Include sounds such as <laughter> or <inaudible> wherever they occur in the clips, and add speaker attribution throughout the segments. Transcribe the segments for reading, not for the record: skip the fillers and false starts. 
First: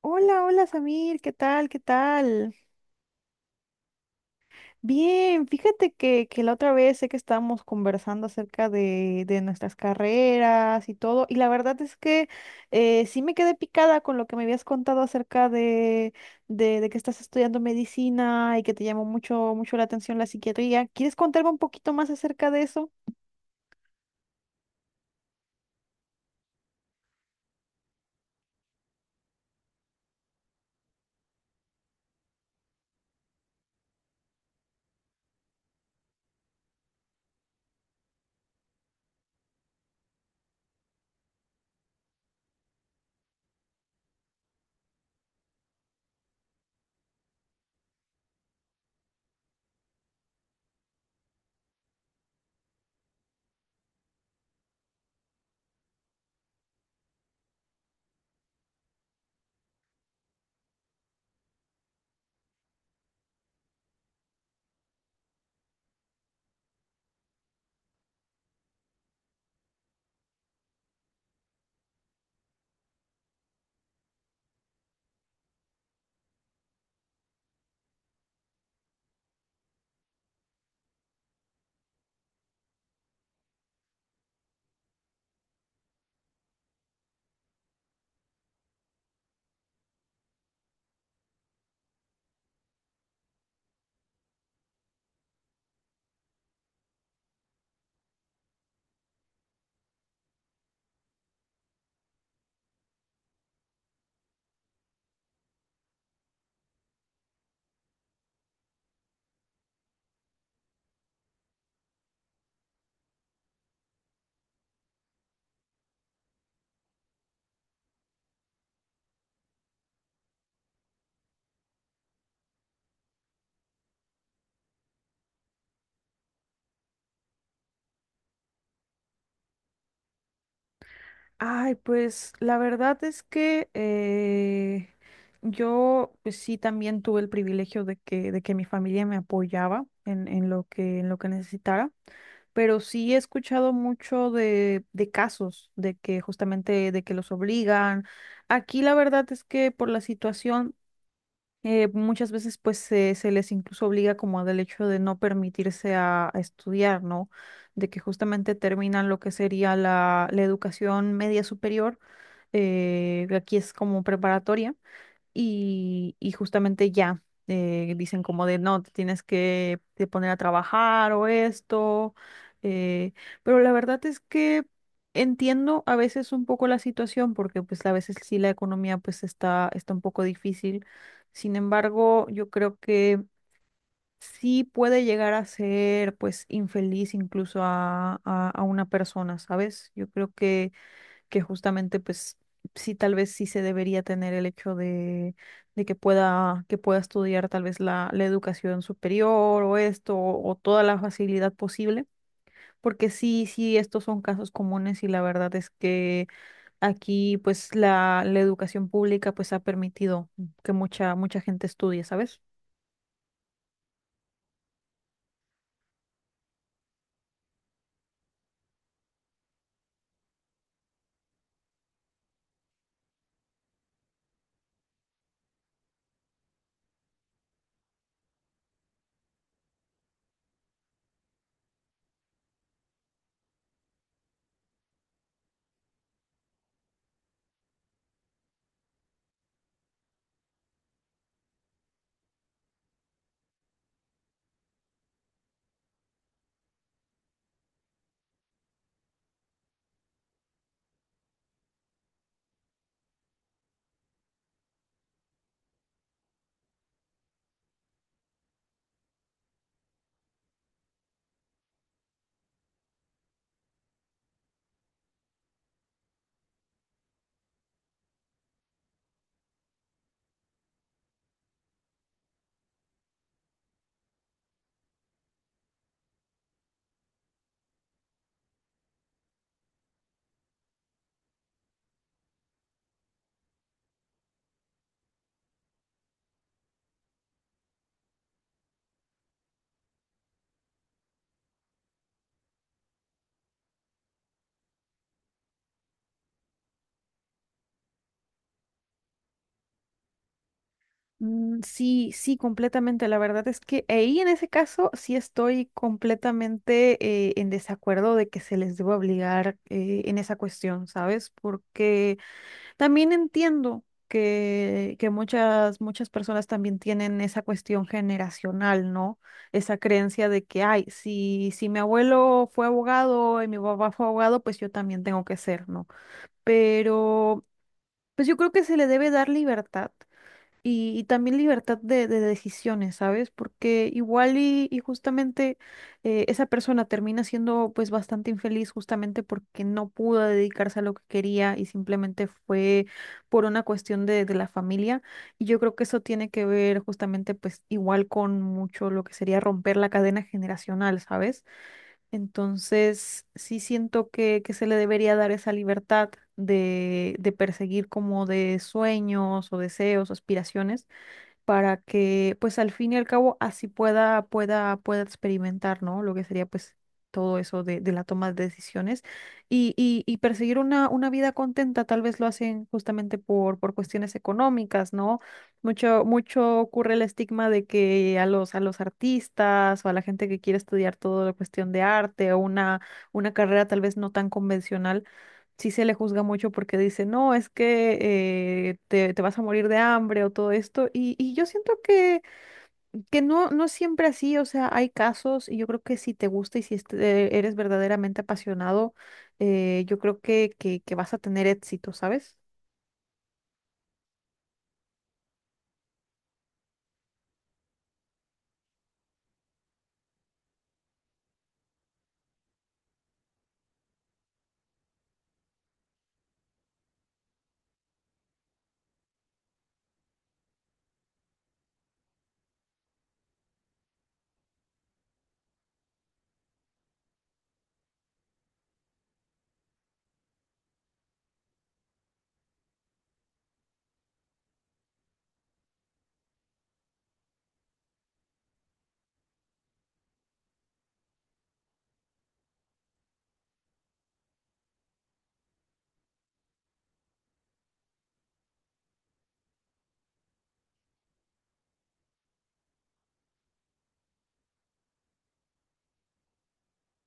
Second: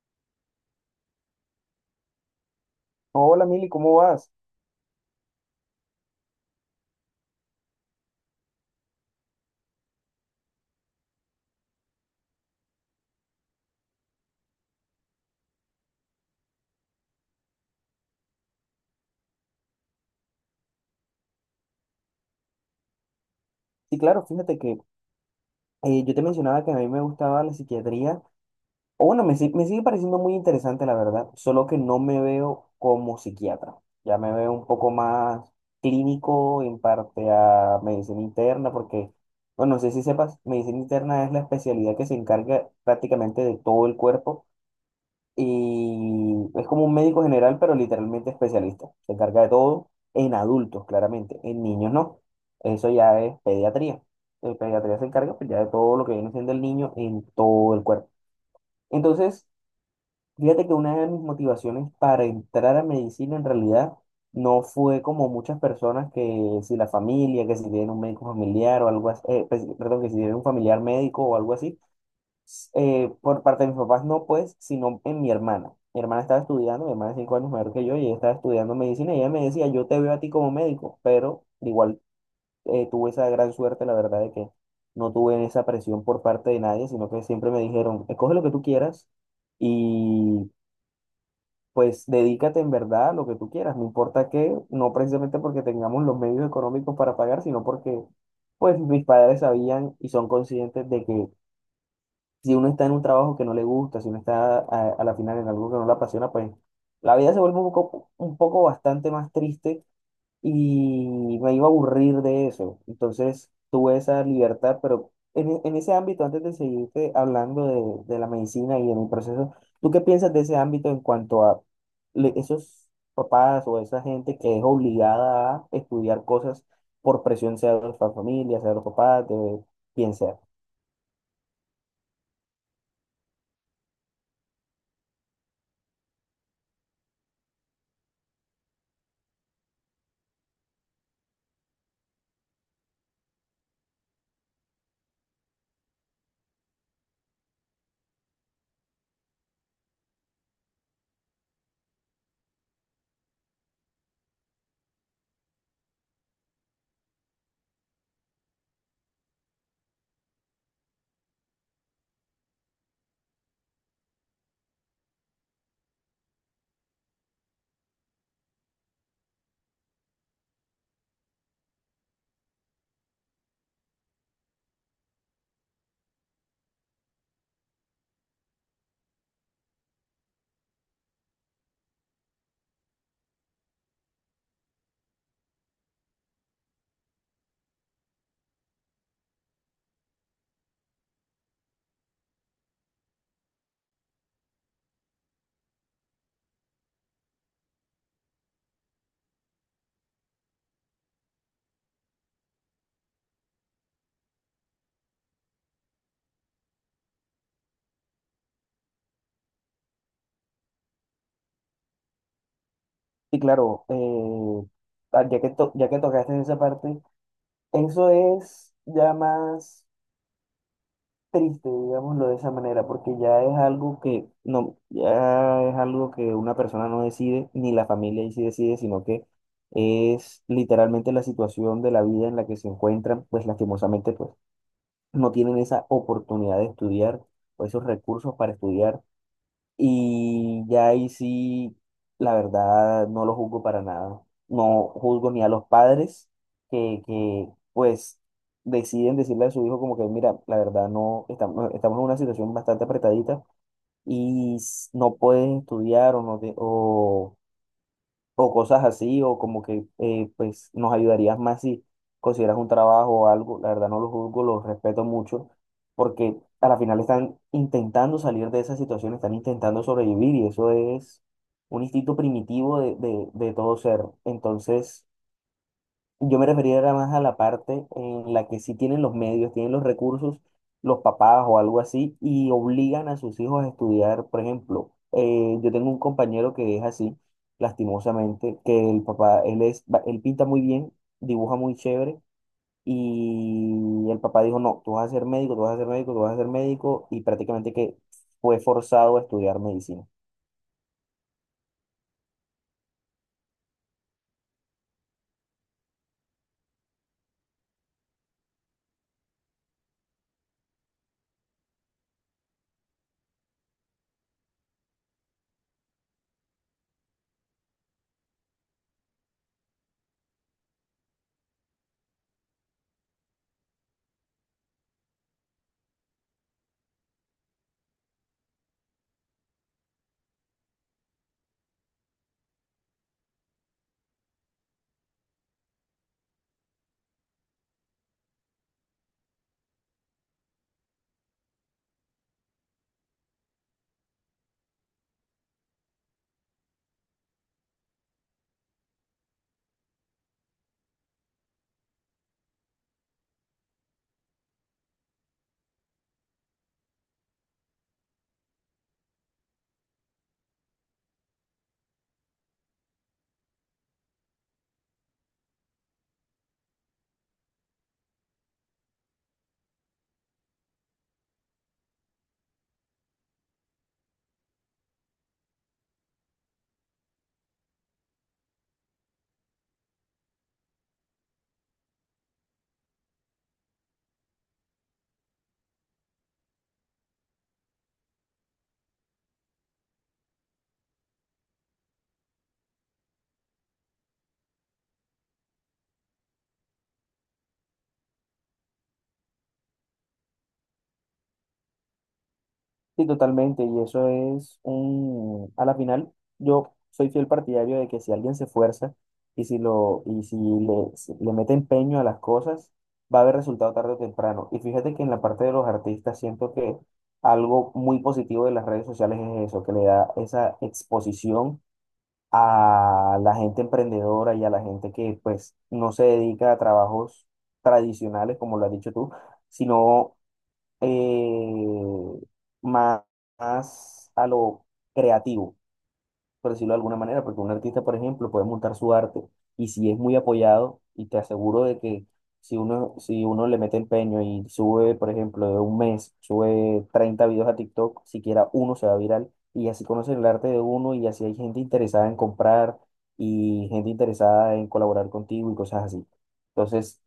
Speaker 1: Hola, hola Samir, ¿qué tal? ¿Qué tal?
Speaker 2: Hola Mili, ¿cómo vas?
Speaker 1: Bien, fíjate que la otra vez sé que estábamos conversando acerca de nuestras carreras y todo, y la verdad es que sí me quedé picada con lo que me habías contado acerca de que estás estudiando medicina y que te llamó mucho, mucho la atención la psiquiatría. ¿Quieres contarme un poquito más acerca de eso?
Speaker 2: Sí, claro, fíjate que yo te mencionaba que a mí me gustaba la psiquiatría, o bueno, me, si- me sigue pareciendo muy interesante la verdad, solo que no me veo como psiquiatra, ya me veo un poco más clínico en parte a medicina interna, porque, bueno, no sé si sepas, medicina interna es la especialidad que se encarga prácticamente de todo el cuerpo y es como un médico general, pero literalmente especialista. Se encarga de todo en adultos, claramente. En niños no. Eso ya es pediatría. El pediatría se encarga pues, ya de todo lo que viene siendo el niño en todo el cuerpo. Entonces, fíjate que una de mis motivaciones para entrar a medicina en realidad no fue como muchas personas que si la familia, que si tienen un médico familiar o algo así, pues, perdón, que si tienen un familiar médico o algo así por parte de mis papás no, pues, sino en mi hermana. Mi hermana estaba estudiando, mi hermana es 5 años mayor que yo, y ella estaba estudiando medicina, y ella me decía, yo te veo a ti como médico, pero igual tuve esa gran suerte, la verdad, de que no tuve esa presión por parte de nadie, sino que siempre me dijeron, escoge lo que tú quieras y pues dedícate en verdad a lo que tú quieras, no importa qué, no precisamente porque tengamos los medios económicos para pagar, sino porque pues mis padres sabían y son conscientes de que si uno está en un trabajo que no le gusta, si uno está a la final en algo que no le apasiona, pues la vida se vuelve un poco bastante más triste y me iba a aburrir de eso. Entonces tuve esa libertad, pero en ese ámbito, antes de seguirte hablando de la medicina y de mi proceso, ¿tú qué piensas de ese ámbito en cuanto a esos papás o esa gente que es obligada a estudiar cosas por presión, sea de la familia, sea de los papás, de quien sea?
Speaker 1: Ay, pues la verdad es que yo pues sí también tuve el privilegio de que mi familia me apoyaba en lo que necesitara, pero sí he escuchado mucho de casos de que justamente de que los obligan. Aquí la verdad es que por la situación muchas veces pues se les incluso obliga como del hecho de no permitirse a estudiar, ¿no? De que justamente terminan lo que sería la educación media superior, aquí es como preparatoria, y justamente ya dicen como de no, te tienes que te poner a trabajar o esto. eh, pero la verdad es que entiendo a veces un poco la situación porque pues a veces sí la economía pues está un poco difícil. Sin embargo, yo creo que sí puede llegar a ser pues infeliz incluso a, a una persona, ¿sabes? Yo creo que justamente pues sí, tal vez sí se debería tener el hecho de que pueda estudiar tal vez la educación superior o esto o toda la facilidad posible. Porque sí, sí, estos son casos comunes y la verdad es que aquí pues la educación pública pues ha permitido que mucha, mucha gente estudie, ¿sabes?
Speaker 2: Y claro, ah, ya que tocaste esa parte, eso es ya más triste, digámoslo de esa manera, porque ya es algo que no, ya es algo que una persona no decide, ni la familia ahí sí decide, sino que es literalmente la situación de la vida en la que se encuentran, pues lastimosamente, pues no tienen esa oportunidad de estudiar o esos recursos para estudiar y ya ahí sí, la verdad, no lo juzgo para nada. No juzgo ni a los padres que pues, deciden decirle a su hijo como que, mira, la verdad, no, estamos en una situación bastante apretadita y no puedes estudiar o no te, o cosas así, o como que pues nos ayudarías más si consideras un trabajo o algo. La verdad no los juzgo, los respeto mucho, porque a la final están intentando salir de esa situación, están intentando sobrevivir y eso es un instinto primitivo de todo ser. Entonces. Yo me refería era más a la parte en la que sí tienen los medios, tienen los recursos, los papás o algo así, y obligan a sus hijos a estudiar. Por ejemplo, yo tengo un compañero que es así, lastimosamente, que el papá, él pinta muy bien, dibuja muy chévere, y el papá dijo, no, tú vas a ser médico, tú vas a ser médico, tú vas a ser médico, y prácticamente que fue forzado a estudiar medicina.
Speaker 1: Mm. Sí, sí, completamente. La verdad es que ahí en ese caso sí estoy completamente en desacuerdo de que se les deba obligar en esa cuestión, ¿sabes? Porque también entiendo que muchas, muchas personas también tienen esa cuestión generacional, ¿no? Esa creencia de que, ay, si, si mi abuelo fue abogado y mi papá fue abogado, pues yo también tengo que ser, ¿no? Pero pues yo creo que se le debe dar libertad y también libertad de decisiones, ¿sabes? Porque igual y justamente esa persona termina siendo pues bastante infeliz justamente porque no pudo dedicarse a lo que quería y simplemente fue por una cuestión de la familia. Y yo creo que eso tiene que ver justamente pues igual con mucho lo que sería romper la cadena generacional, ¿sabes? Entonces sí siento que se le debería dar esa libertad de perseguir como de sueños o deseos, aspiraciones, para que pues al fin y al cabo así pueda, pueda, pueda experimentar, ¿no? Lo que sería pues todo eso de la toma de decisiones y perseguir una vida contenta. Tal vez lo hacen justamente por cuestiones económicas, ¿no? Mucho, mucho ocurre el estigma de que a los artistas o a la gente que quiere estudiar toda la cuestión de arte o una carrera tal vez no tan convencional, sí se le juzga mucho porque dice, no, es que te vas a morir de hambre o todo esto. Y yo siento que no, no es siempre así, o sea, hay casos y yo creo que si te gusta y si eres verdaderamente apasionado, yo creo que vas a tener éxito, ¿sabes?
Speaker 2: Sí, totalmente, y eso es un, a la final, yo soy fiel partidario de que si alguien se esfuerza y si lo, y si le, si le mete empeño a las cosas, va a haber resultado tarde o temprano. Y fíjate que en la parte de los artistas siento que algo muy positivo de las redes sociales es eso, que le da esa exposición a la gente emprendedora y a la gente que pues no se dedica a trabajos tradicionales, como lo has dicho tú, sino eh, más, más a lo creativo, por decirlo de alguna manera, porque un artista, por ejemplo, puede montar su arte y si es muy apoyado, y te aseguro de que si uno le mete empeño y sube, por ejemplo, de un mes, sube 30 videos a TikTok, siquiera uno se va viral y así conocen el arte de uno y así hay gente interesada en comprar y gente interesada en colaborar contigo y cosas así. Entonces,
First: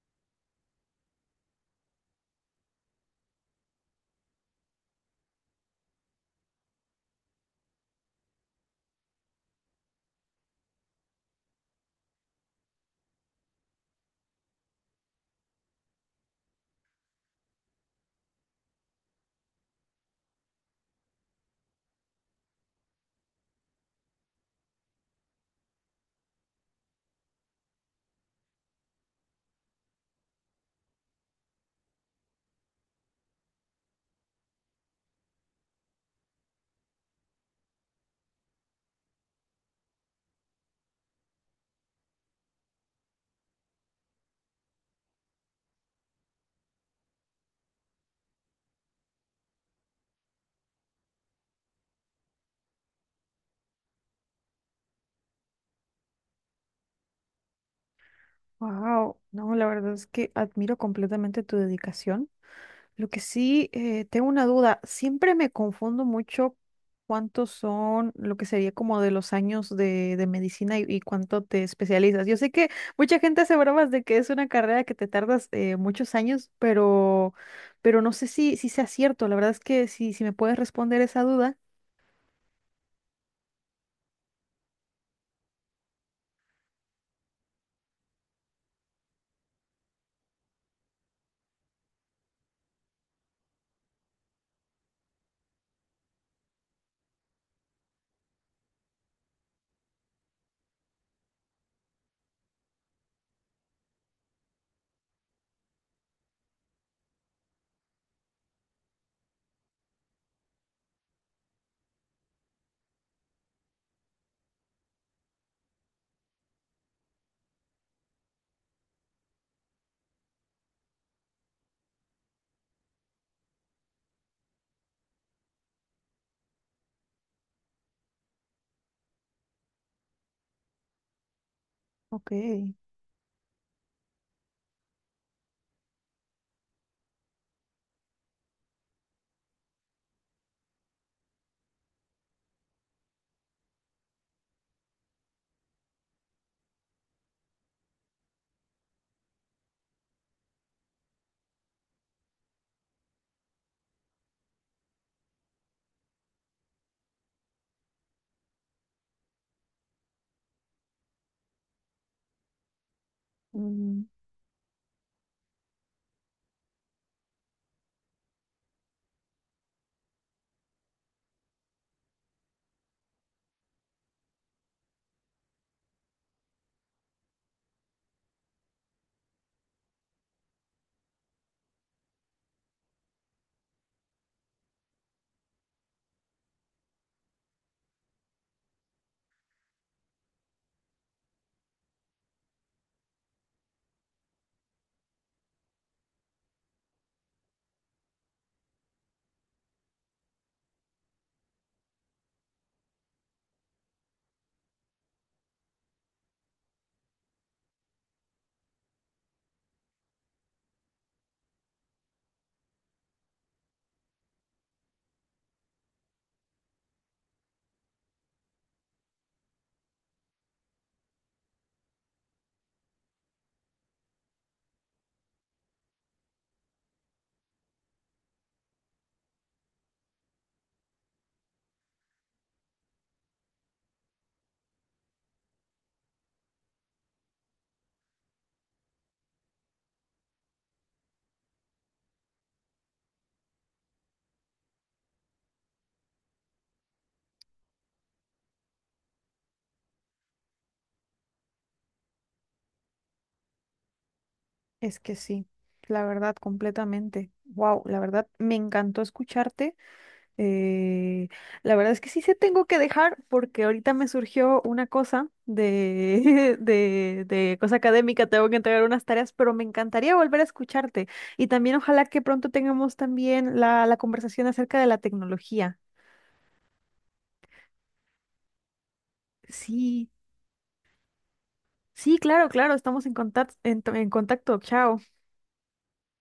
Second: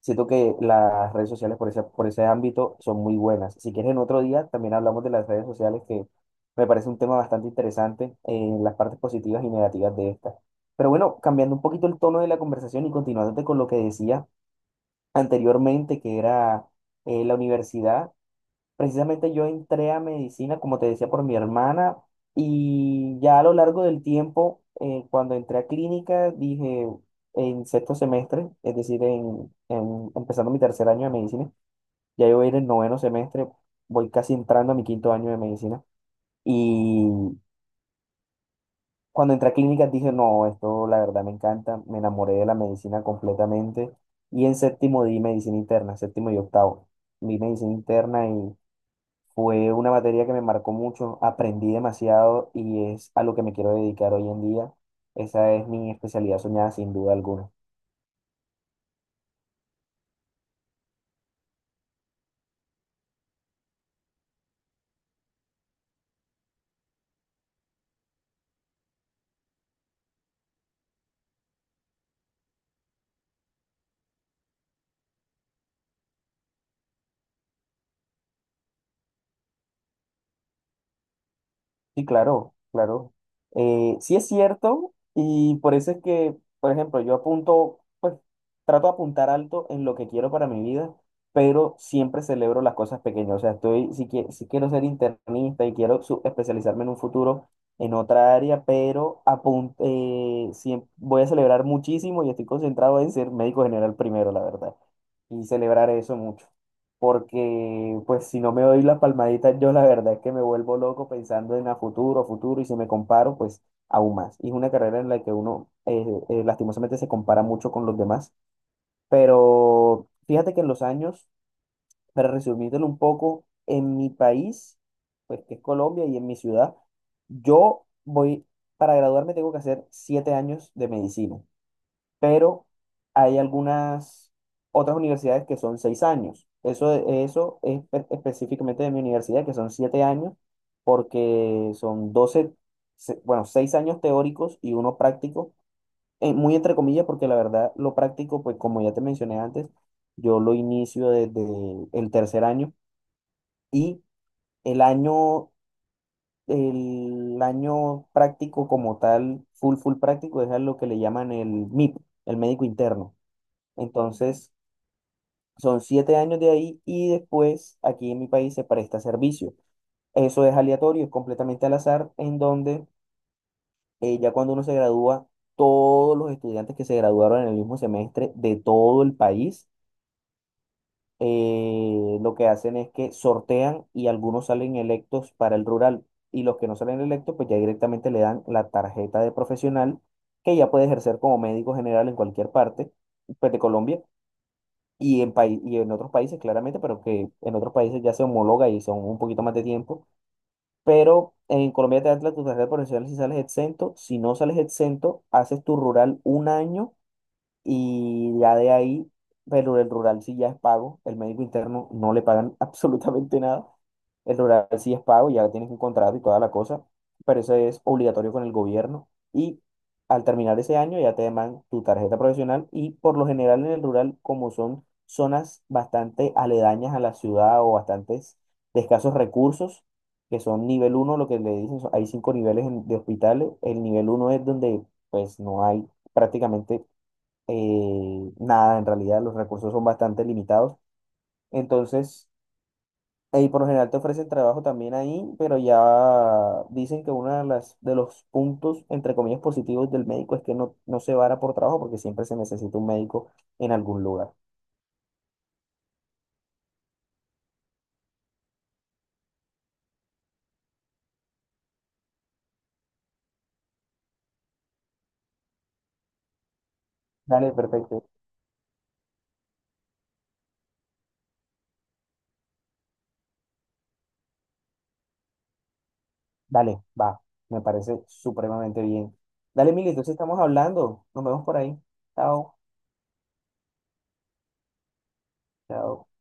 Speaker 2: siento que las redes sociales por ese ámbito son muy buenas. Si quieres, en otro día también hablamos de las redes sociales, que me parece un tema bastante interesante en las partes positivas y negativas de estas. Pero bueno, cambiando un poquito el tono de la conversación y continuándote con lo que decía anteriormente, que era la universidad. Precisamente yo entré a medicina, como te decía, por mi hermana y ya a lo largo del tiempo, cuando entré a clínica, dije en sexto semestre, es decir, empezando mi tercer año de medicina, ya yo voy a ir en noveno semestre, voy casi entrando a mi quinto año de medicina. Y cuando entré a clínica dije, no, esto la verdad me encanta, me enamoré de la medicina completamente. Y en séptimo di medicina interna, séptimo y octavo. Vi medicina interna fue una materia que me marcó mucho, aprendí demasiado y es a lo que me quiero dedicar hoy en día. Esa es mi especialidad soñada sin duda alguna.
Speaker 1: Wow, no, la verdad es que admiro completamente tu dedicación. Lo que sí, tengo una duda. Siempre me confundo mucho cuántos son lo que sería como de los años de medicina y cuánto te especializas. Yo sé que mucha gente hace bromas de que es una carrera que te tardas muchos años, pero no sé si, si sea cierto. La verdad es que si, si me puedes responder esa duda.
Speaker 2: Sí, claro, claro. Sí es cierto y por eso es que, por ejemplo, yo apunto, pues trato de apuntar alto en lo que quiero para mi vida, pero siempre celebro las cosas pequeñas. O sea, estoy, si, quie- si quiero ser internista y quiero especializarme en un futuro en otra área, pero voy a celebrar muchísimo y estoy concentrado en ser médico general primero, la verdad, y celebrar eso mucho porque pues si no me doy la palmadita, yo la verdad es que me vuelvo loco pensando en a futuro, futuro, y si me comparo, pues aún más. Y es una carrera en la que uno lastimosamente se compara mucho con los demás, pero fíjate que en los años, para resumírtelo un poco, en mi país, pues que es Colombia y en mi ciudad, yo voy, para graduarme tengo que hacer 7 años de medicina
Speaker 1: Ok.
Speaker 2: pero hay algunas otras universidades que son 6 años. Eso es específicamente de mi universidad, que son 7 años, porque son 6 años teóricos y uno práctico, muy entre comillas, porque la verdad lo práctico, pues como ya te mencioné antes, yo lo inicio desde el tercer año y el año. El año práctico como tal, full práctico, es a lo que le llaman el MIP, el médico interno.
Speaker 1: Mm.
Speaker 2: Entonces, son 7 años de ahí y después aquí en mi país se presta servicio. Eso es aleatorio, es completamente al azar, en donde ya cuando uno se gradúa, todos los estudiantes que se graduaron en el mismo semestre de todo el país, lo que hacen es que sortean y algunos salen electos para el rural y los que no salen electos, pues ya directamente le dan la tarjeta de profesional que ya puede ejercer como médico general en cualquier parte, pues, de Colombia y y en otros países, claramente, pero que en otros países ya se homologa y son un poquito más de tiempo. Pero en Colombia te dan la tu tarjeta profesional si sales exento. Si no sales exento, haces tu rural un año y ya de ahí, pero el rural sí ya es pago, el médico interno no le pagan <laughs> absolutamente nada. El rural sí es pago, ya tienes un contrato y toda la cosa, pero eso es obligatorio con el gobierno. Y al terminar ese año ya te deman tu tarjeta profesional y por lo general en el rural, como son zonas bastante aledañas a la ciudad o bastantes de escasos recursos, que son nivel uno lo que le dicen, hay cinco niveles de hospitales. El nivel uno es donde pues no hay prácticamente nada, en realidad los recursos son bastante limitados. Entonces, ahí por lo general te ofrecen trabajo también ahí, pero ya dicen que uno de los puntos, entre comillas, positivos del médico es que no, no se vara por trabajo porque siempre se necesita un médico en algún lugar.
Speaker 1: Es que sí, la verdad, completamente. Wow, la verdad, me encantó escucharte. Eh, la verdad es que sí se tengo que dejar porque ahorita me surgió una cosa de, <laughs>
Speaker 2: Dale,
Speaker 1: de cosa
Speaker 2: perfecto.
Speaker 1: académica, tengo que entregar unas tareas, pero me encantaría volver a escucharte y también ojalá que pronto tengamos también la conversación acerca de la tecnología.
Speaker 2: Dale, va. Me parece supremamente bien. Dale, Mili,
Speaker 1: Sí,
Speaker 2: entonces estamos hablando. Nos vemos por ahí.
Speaker 1: sí, claro,
Speaker 2: Chao.
Speaker 1: claro, estamos en contacto, en contacto, chao.
Speaker 2: Chao.